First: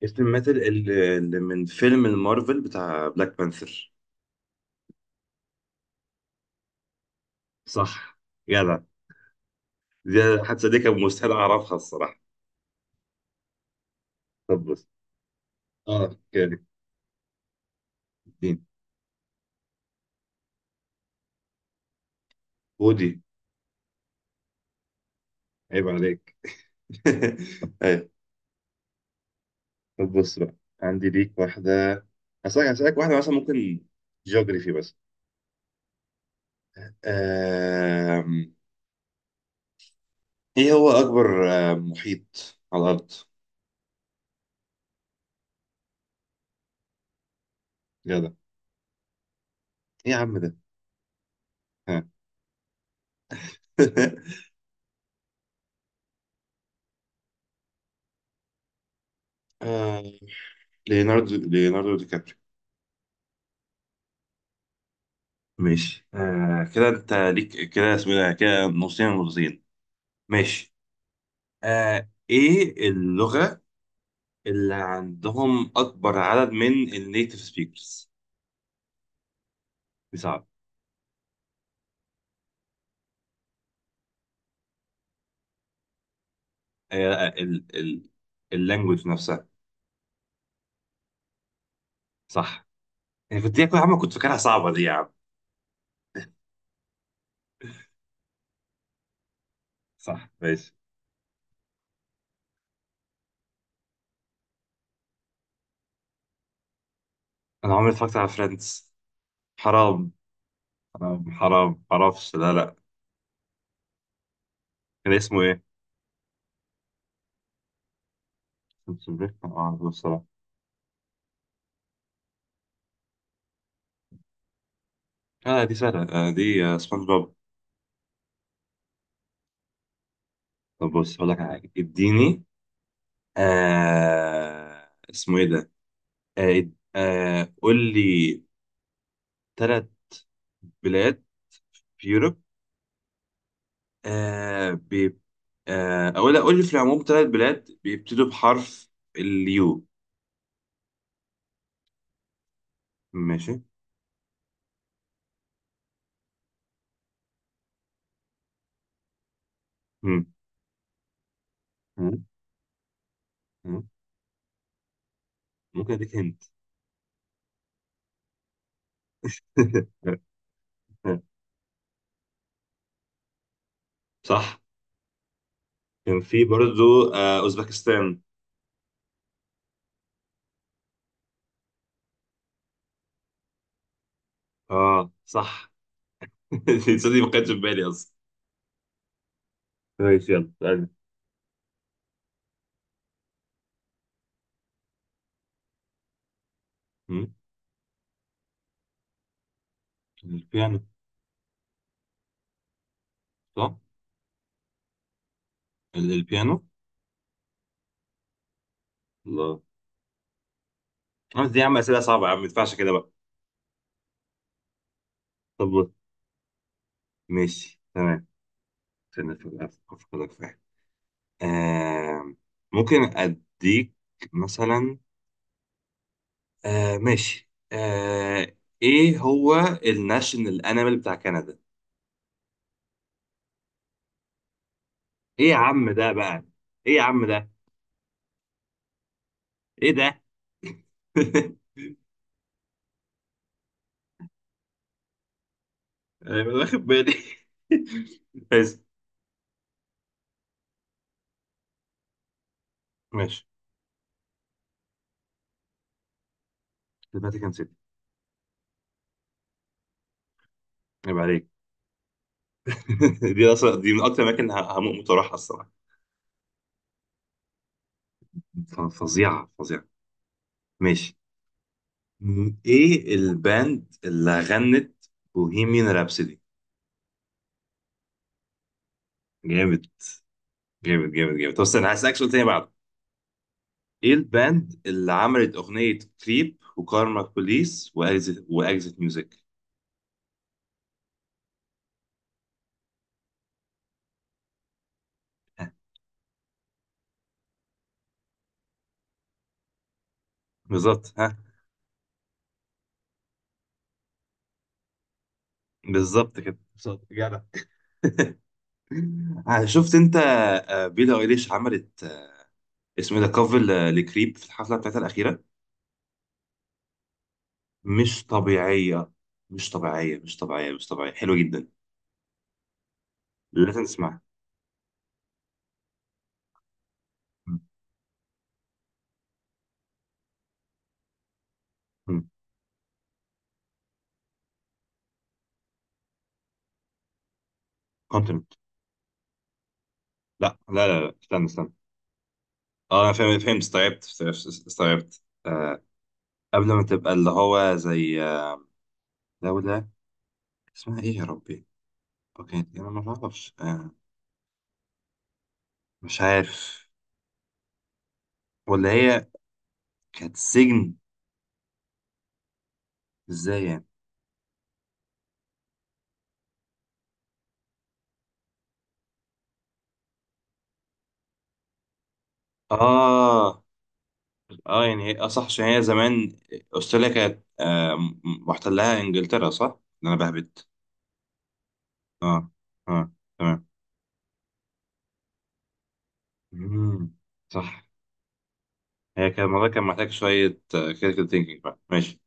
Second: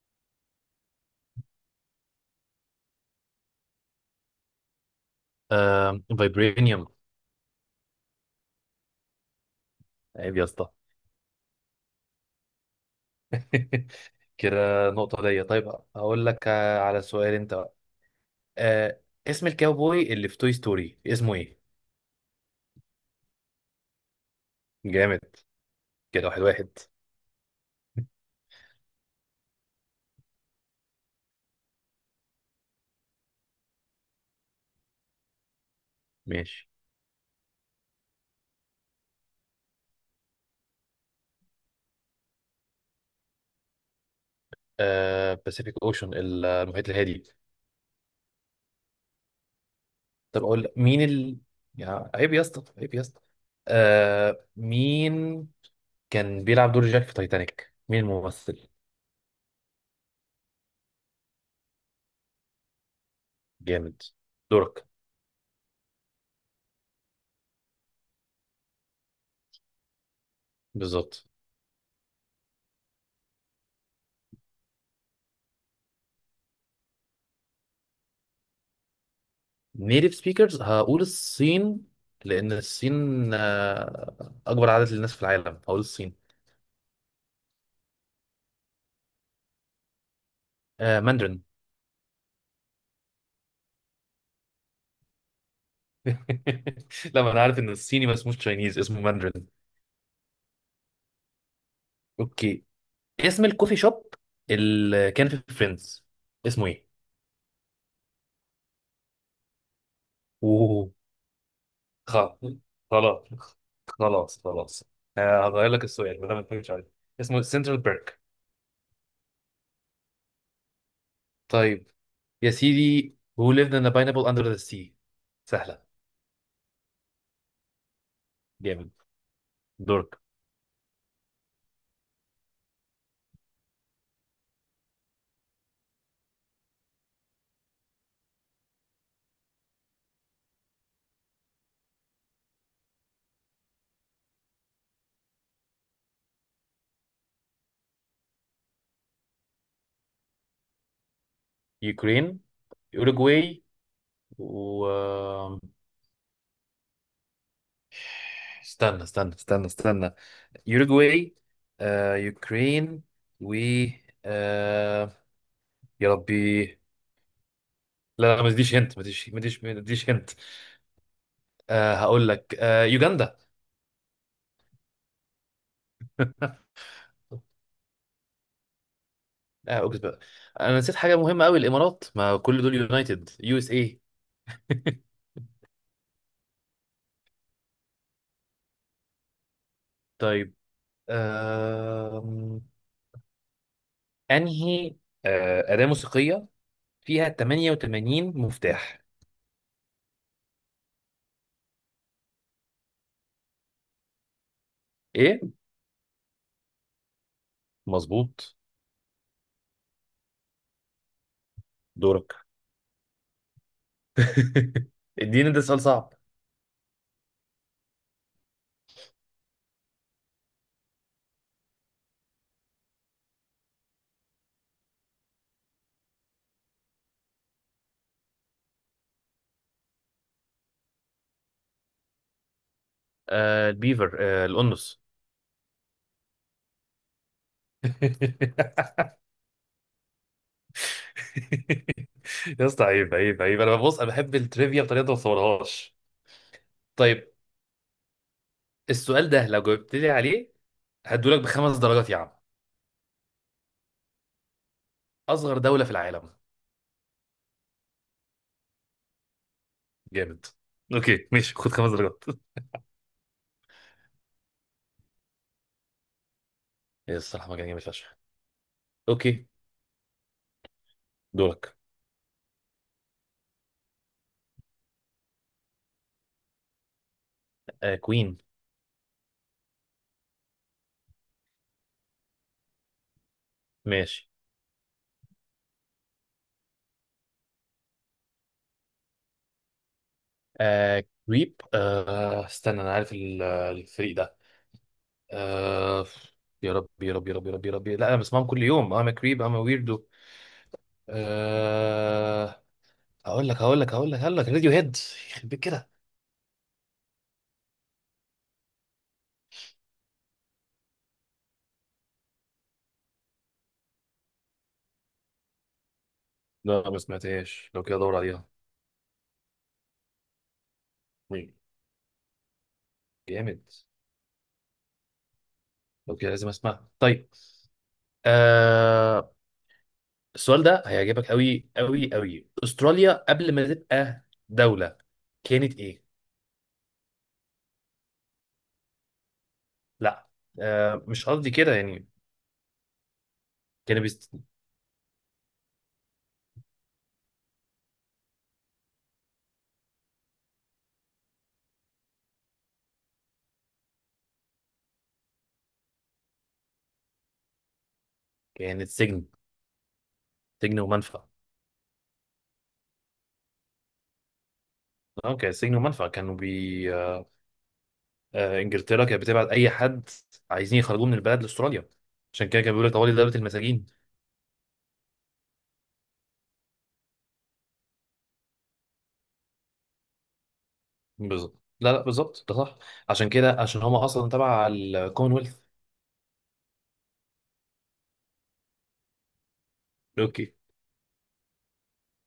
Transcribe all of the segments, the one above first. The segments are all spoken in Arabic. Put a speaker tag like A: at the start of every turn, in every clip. A: كابتن ماتل اللي من فيلم المارفل بتاع بلاك بانثر.
B: آه، فايبرينيوم.
A: صح. جدع.
B: عيب
A: دي.
B: يا
A: حتى
B: اسطى.
A: دي كان مستحيل اعرفها الصراحه. طب بص.
B: كده نقطة ليا، طيب.
A: اه
B: هقول لك،
A: كده.
B: على سؤال انت بقى.
A: الدين.
B: آه اسم الكاوبوي اللي في توي ستوري اسمه ايه؟
A: ودي.
B: جامد.
A: عيب
B: كده
A: عليك.
B: واحد واحد.
A: ايوه. طب بص بقى. عندي ليك واحده. هسألك واحده مثلا ممكن. جيوغرافي بس.
B: ماشي.
A: آم... ايه هو اكبر محيط على الارض؟
B: آه، باسيفيك اوشن، المحيط الهادي.
A: جدع. ايه يا عم
B: طب
A: ده.
B: اقول لك مين ال
A: ها.
B: يا عيب يا اسطى، عيب يا اسطى. مين كان بيلعب دور جاك في تايتانيك؟ مين الممثل؟
A: آه، ليوناردو دي كابريو.
B: جامد. دورك.
A: ماشي كده انت ليك كده اسمه ايه ده كده نصين ونصين. ماشي.
B: بالظبط.
A: ايه اللغة اللي عندهم اكبر عدد من النيتيف سبيكرز؟
B: نيتيف
A: صعب.
B: سبيكرز، هقول الصين. لان الصين اكبر عدد للناس في العالم، هقول الصين.
A: ال اللانجوج نفسها.
B: آه، ماندرين.
A: صح. انا كنت يا عم كنت فاكرها صعبة دي يا عم.
B: لا، ما انا عارف ان الصيني ما اسموش تشاينيز، اسمه ماندرين.
A: صح ماشي.
B: اوكي. اسم الكوفي شوب اللي كان في فريندز اسمه ايه؟
A: انا عمري ما اتفرجت على فريندز. حرام
B: اوه.
A: حرام حرام معرفش،
B: خلاص،
A: لا لا.
B: خلاص، خلاص، خلاص.
A: كان اسمه ايه؟
B: هغير لك السؤال ما دام ما تفكرش عليه. اسمه سنترال بيرك.
A: ما اعرفش بصراحة.
B: طيب. يا سيدي. who lived in a pineapple under the sea.
A: اه دي
B: سهلة.
A: سهلة، دي سبونج بوب.
B: جامد. دورك.
A: طب بص هقول لك على حاجة اديني. اسمه ايه ده. آه قول لي ثلاث بلاد في يوروب. آه بي آه او لا قول لي في العموم ثلاث بلاد بيبتدوا بحرف اليو.
B: يوكرين،
A: ماشي.
B: اوروجواي، و، استنى، استنى، استنى، استنى،
A: مم.
B: يوروجواي،
A: مم.
B: يوكرين، و،
A: مم.
B: آه،
A: ممكن
B: يا
A: اديك هنت.
B: ربي. لا، لا، ما تديش هنت، ما تديش، ما تديش، ما تديش هنت. هقول لك، يوجندا.
A: صح. كان في برضو اوزبكستان.
B: اه، اوكي بقى. انا نسيت حاجه مهمه قوي، الامارات، ما كل دول يونايتد يو اس اي.
A: اه صح. دي ما كانتش في بالي اصلا. كويس يلا
B: طيب.
A: تعالى.
B: آم، انهي اداه موسيقيه فيها
A: مم.
B: 88 مفتاح؟
A: البيانو. صح.
B: ايه،
A: البيانو.
B: مظبوط.
A: الله. قلت يا عم اسئله صعبه يا عم ما
B: دورك.
A: ينفعش كده بقى.
B: اديني ده
A: طب
B: سؤال
A: بص،
B: صعب.
A: ماشي تمام. استنى افكرك في حاجه. آه ممكن اديك مثلا. ماشي ايه هو الناشونال انيمال بتاع كندا؟
B: آه، البيفر، الأنس.
A: ايه يا عم ده بقى. ايه يا عم ده. ايه ده.
B: يا اسطى عيب، عيب، عيب. انا بحب التريفيا بطريقه ما بصورهاش.
A: انا مش واخد بالي.
B: طيب.
A: بس.
B: السؤال ده، لو جاوبت لي عليه هدولك بخمس درجات يا عم.
A: ماشي.
B: أصغر دولة في العالم.
A: دلوقتي كان سيتي.
B: جامد.
A: عيب
B: اوكي
A: عليك.
B: ماشي، خد خمس درجات.
A: دي اصلا دي من اكتر الاماكن اللي هموت واروحها الصراحه.
B: يا، الصراحة مجال جامد فشخ. اوكي.
A: فظيعه فظيعه. ماشي.
B: دورك.
A: ايه الباند اللي غنت بوهيميان رابسودي؟
B: آه، كوين.
A: جامد جامد جامد جامد. طب استنى هسألك سؤال تاني بعده. ايه
B: ماشي.
A: الباند اللي عملت اغنية كريب وكارما بوليس واكزيت واكزيت ميوزك؟
B: آه، كريب، استنى، انا عارف الفريق ده.
A: ها،
B: آه يا رب، يا رب، يا رب، يا رب، يا رب، لا، انا بسمعهم كل يوم، انا كريب، انا ويردو.
A: بالظبط ها
B: آه هقول لك راديو هيد. يخرب بيت كده.
A: بالظبط كده بالظبط جدع. شفت انت بيلي ايليش عملت اسمه ايه ده كفر لكريب في الحفلة بتاعتها الأخيرة.
B: لا، ما سمعتهاش، لو كده ادور
A: مش
B: عليها.
A: طبيعية مش طبيعية مش طبيعية مش طبيعية حلوة
B: مم.
A: جدا.
B: جامد.
A: لازم تسمعها.
B: لو كده لازم اسمعها. طيب. آه السؤال ده هيعجبك قوي، قوي، قوي. استراليا قبل ما تبقى دولة كانت ايه؟
A: كونتنت.
B: لا.
A: لا لا لا لا،
B: مش
A: استنى
B: قصدي
A: استنى.
B: كده يعني.
A: اه انا فهمت فهمت.
B: كانت
A: استوعبت
B: بيست...
A: استوعبت قبل ما تبقى اللي هو زي دولة اسمها ايه يا ربي؟ اوكي انا ما اعرفش مش عارف.
B: كانت
A: ولا
B: سجن،
A: هي كانت
B: سجن
A: سجن.
B: ومنفى.
A: ازاي يعني؟
B: اه، كانت سجن ومنفى. كانوا بي آه، انجلترا كانت بتبعت اي حد عايزين يخرجوه من البلد لاستراليا. عشان كده كان بيقول لك طوالي، دولة
A: اه
B: المساجين.
A: اه يعني اه صح عشان هي زمان استراليا كانت محتلها انجلترا، صح؟ إن انا بهبت.
B: بالظبط. لا، لا،
A: اه
B: بالظبط ده صح.
A: اه
B: عشان كده،
A: تمام.
B: عشان هم اصلا تبع الكومنولث.
A: مم. صح. هي كان الموضوع كان محتاج
B: اوكي.
A: شوية كريتيكال ثينكينج بقى، ماشي.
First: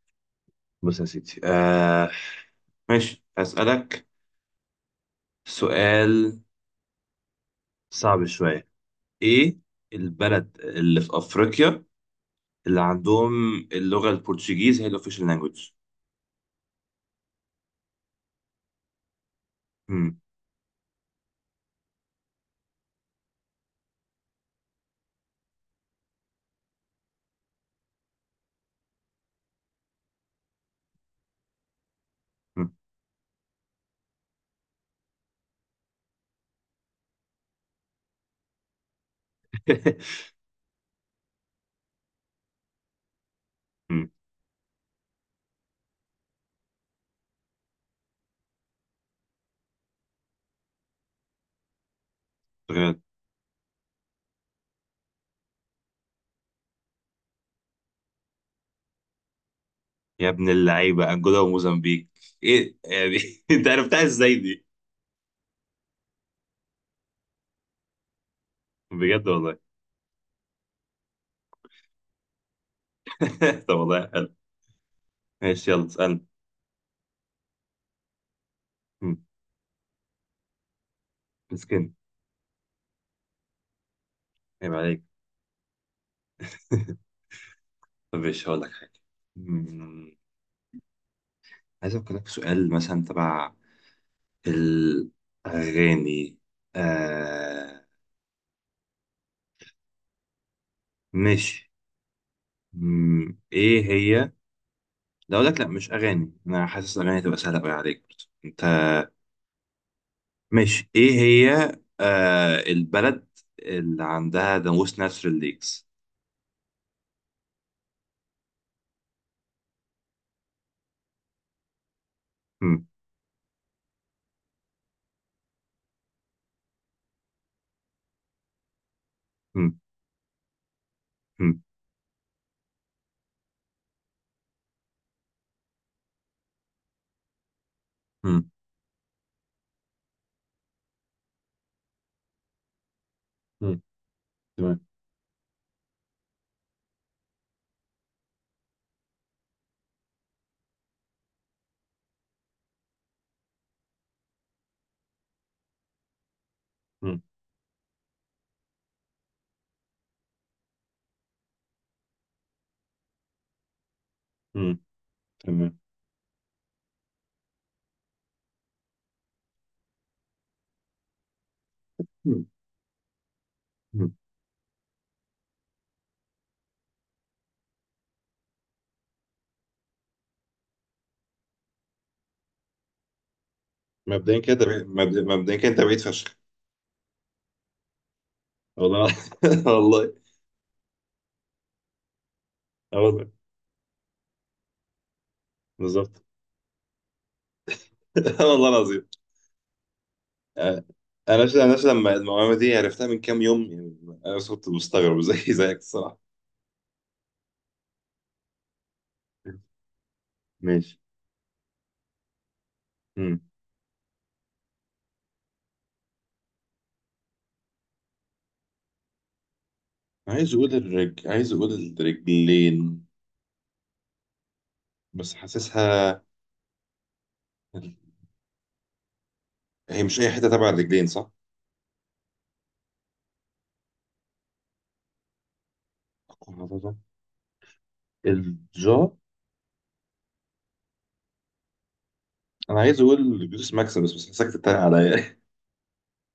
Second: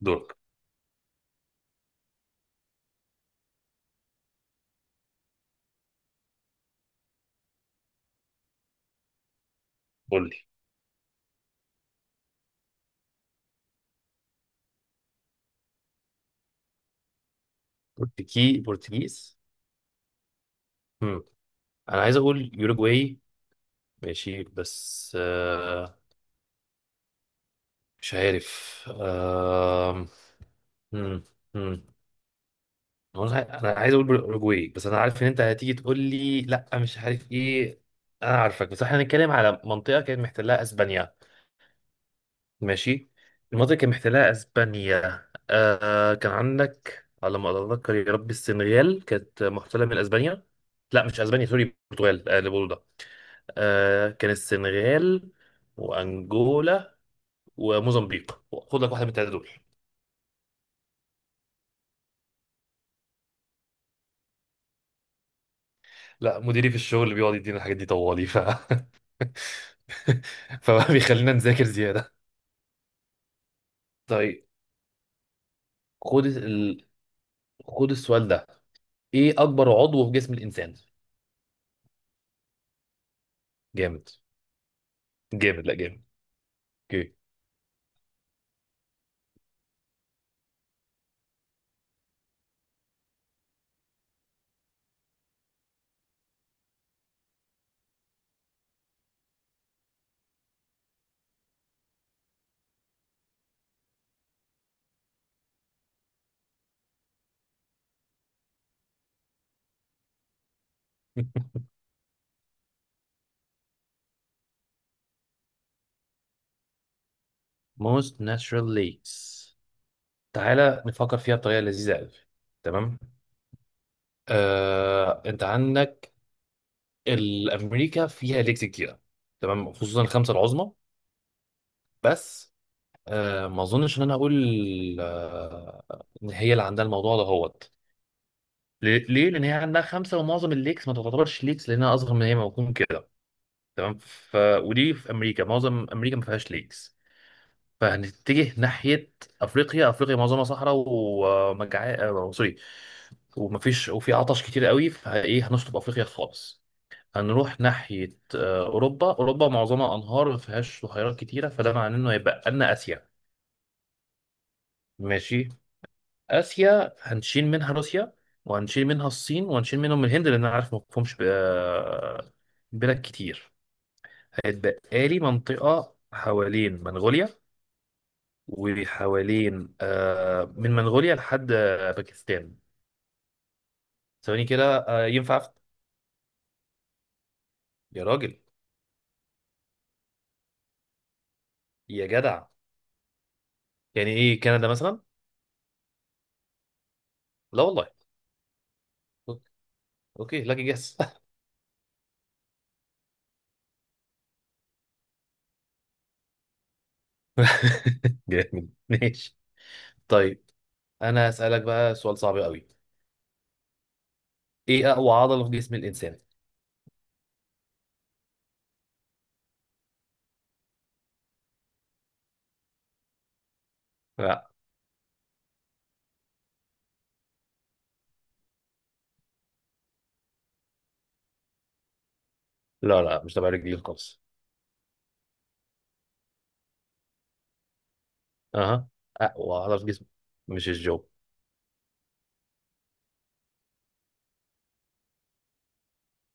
B: دورك.
A: بص يا سيدي ماشي هسألك سؤال صعب شوية. ايه
B: قول لي
A: البلد اللي في افريقيا اللي عندهم اللغة البرتغيز هي الاوفيشال لانجوج؟
B: برتغيز.
A: مم.
B: مم. انا عايز اقول يوروجواي، ماشي، بس مش عارف. مم. مم.
A: مم.
B: أنا عايز اقول بالاوروجواي، بس انا عارف ان انت هتيجي تقول لي لا، مش عارف ايه. انا عارفك، بس احنا هنتكلم على منطقه كانت محتلها اسبانيا. ماشي. المنطقه كانت
A: مم.
B: محتلها اسبانيا، كان عندك على ما اتذكر يا ربي، السنغال كانت محتله من اسبانيا. لا مش اسبانيا، سوري، البرتغال اللي بقوله ده.
A: تخيل.
B: كان السنغال وانجولا وموزمبيق. خد لك واحده من الثلاثه دول.
A: يا ابن اللعيبة انجولا وموزمبيق. ايه يعني، انت عرفتها ازاي دي.
B: لا، مديري في الشغل بيقعد يدينا الحاجات دي طوالي، ف
A: بجد والله.
B: فبقى بيخلينا نذاكر زيادة.
A: طب والله حلو.
B: طيب.
A: ماشي يلا اسألني.
B: خد ال... خد السؤال ده.
A: مم.
B: ايه اكبر عضو في جسم الانسان؟
A: مسكين.
B: جامد.
A: عيب عليك.
B: جامد، لا، جامد. اوكي.
A: طب ماشي هقول لك حاجة. مم. عايز أفكر لك في سؤال مثلا تبع الأغاني. آه ماشي. مم، ايه هي. لا اقول لك، لا مش اغاني، انا حاسس الاغاني هتبقى سهله قوي عليك برضه. انت ماشي ايه هي. البلد اللي عندها ناموس نسر الليكس.
B: most natural lakes. تعالى نفكر فيها بطريقه لذيذه قوي.
A: مم.
B: تمام. انت عندك الامريكا فيها ليكس كتير. تمام،
A: مم.
B: خصوصا الخمسه العظمى.
A: مم.
B: بس ما اظنش ان انا اقول آه، ان هي اللي عندها الموضوع ده هو.
A: مم.
B: ليه؟ ليه؟ لأن هي عندها خمسة ومعظم الليكس ما تعتبرش ليكس لأنها أصغر من هي ما بتكون كده.
A: مم.
B: تمام.
A: تمام.
B: ودي في أمريكا، معظم أمريكا ما فيهاش ليكس. فهنتجه ناحية أفريقيا. أفريقيا معظمها صحراء ومجع آه، سوري، وفي عطش كتير قوي، فإيه هنشطب أفريقيا خالص.
A: مم.
B: هنروح ناحية أوروبا. أوروبا معظمها أنهار، ما فيهاش بحيرات كتيرة، فده معناه إنه هيبقى لنا آسيا.
A: مم.
B: ماشي.
A: تمام.
B: اسيا هنشيل منها روسيا وهنشيل منها الصين وهنشيل منهم الهند، لان انا عارف ما فيهمش
A: مم.
B: بلاد كتير.
A: مم.
B: هيتبقى لي منطقه حوالين منغوليا، وحوالين من منغوليا لحد باكستان. ثواني كده ينفع
A: مبدئيا
B: أفتح؟
A: كده انت بعيد فشخ.
B: يا راجل،
A: والله والله
B: يا جدع،
A: والله.
B: يعني ايه كندا مثلا؟
A: بالظبط.
B: لا والله.
A: والله العظيم.
B: اوكي، أوكي، لاكي
A: آه،
B: جاس.
A: لما المعلومه دي عرفتها من كام يوم يعني انا كنت مستغرب زي زيك الصراحه.
B: جامد. ماشي. طيب.
A: ماشي.
B: انا هسألك بقى سؤال صعب قوي. ايه اقوى عضلة في جسم الانسان؟
A: عايز اقول الرجلين بس حاسسها هي مش اي حته تبع الرجلين، صح.
B: لا، لا، مش تبع رجلين خالص. اها.
A: الجو.
B: اقوى عضله في جسمك مش الجو.
A: انا عايز اقول جلوس ماكسيمس بس حاسسك تتريق عليا.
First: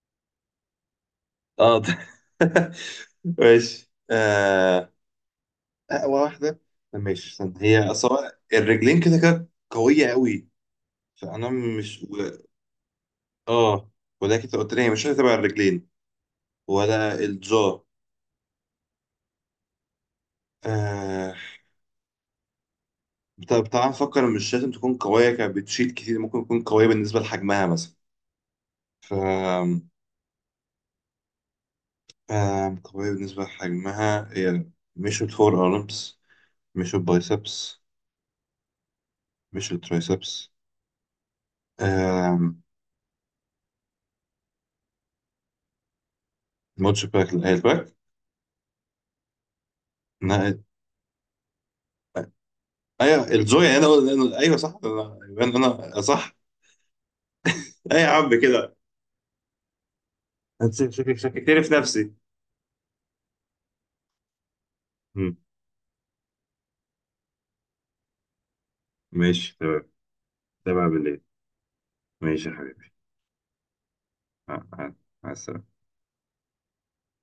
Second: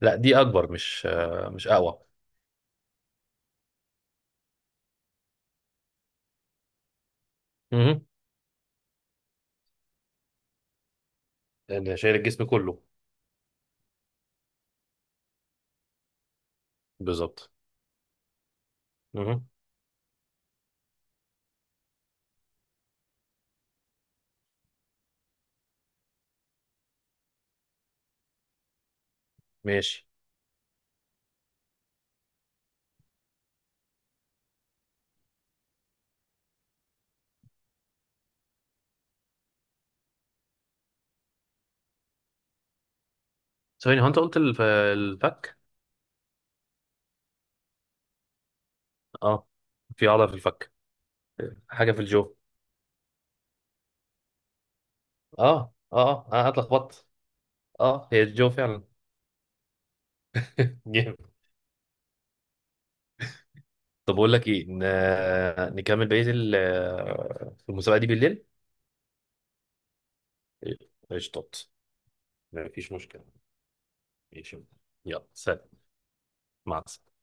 B: لا، دي اكبر، مش مش
A: اه ده.
B: اقوى.
A: ماشي اقوى واحده. ماشي استنى. هي
B: اها.
A: اصلا الرجلين كده كده قويه قوي. فانا
B: اللي
A: مش
B: شايل الجسم كله.
A: اه، ولكن انت قلت لي هي مش هتبقى الرجلين ولا
B: بالظبط.
A: الجو.
B: اها.
A: آه. طب تعال نفكر إن مش لازم تكون قوية كانت بتشيل كتير، ممكن تكون قوية بالنسبة لحجمها مثلا. ف
B: ماشي.
A: قوية بالنسبة لحجمها هي. مش الفور أرمز. مش البايسبس. مش الترايسبس. آم،
B: ثواني، هو انت قلت الفك.
A: ماتش باك، لا، هي الباك.
B: اه، في عضله في
A: لا،
B: الفك، حاجه في الجو.
A: ايوه الزوية، ايوه صح انا يبقى
B: اه،
A: انا
B: اه، اه،
A: صح.
B: انا اتلخبطت.
A: اي يا
B: اه، هي
A: عم
B: الجو
A: كده.
B: فعلا.
A: أنت
B: جامد.
A: شككتني في نفسي.
B: طب اقول لك ايه،
A: مم.
B: نكمل بقيه المسابقه دي بالليل.
A: ماشي تمام تمام بالليل.
B: قشطات.
A: ماشي يا حبيبي.
B: مفيش مشكله. ماشي.
A: مع مع-
B: يلا
A: مع
B: سلام.
A: السلامة.
B: مع السلامه.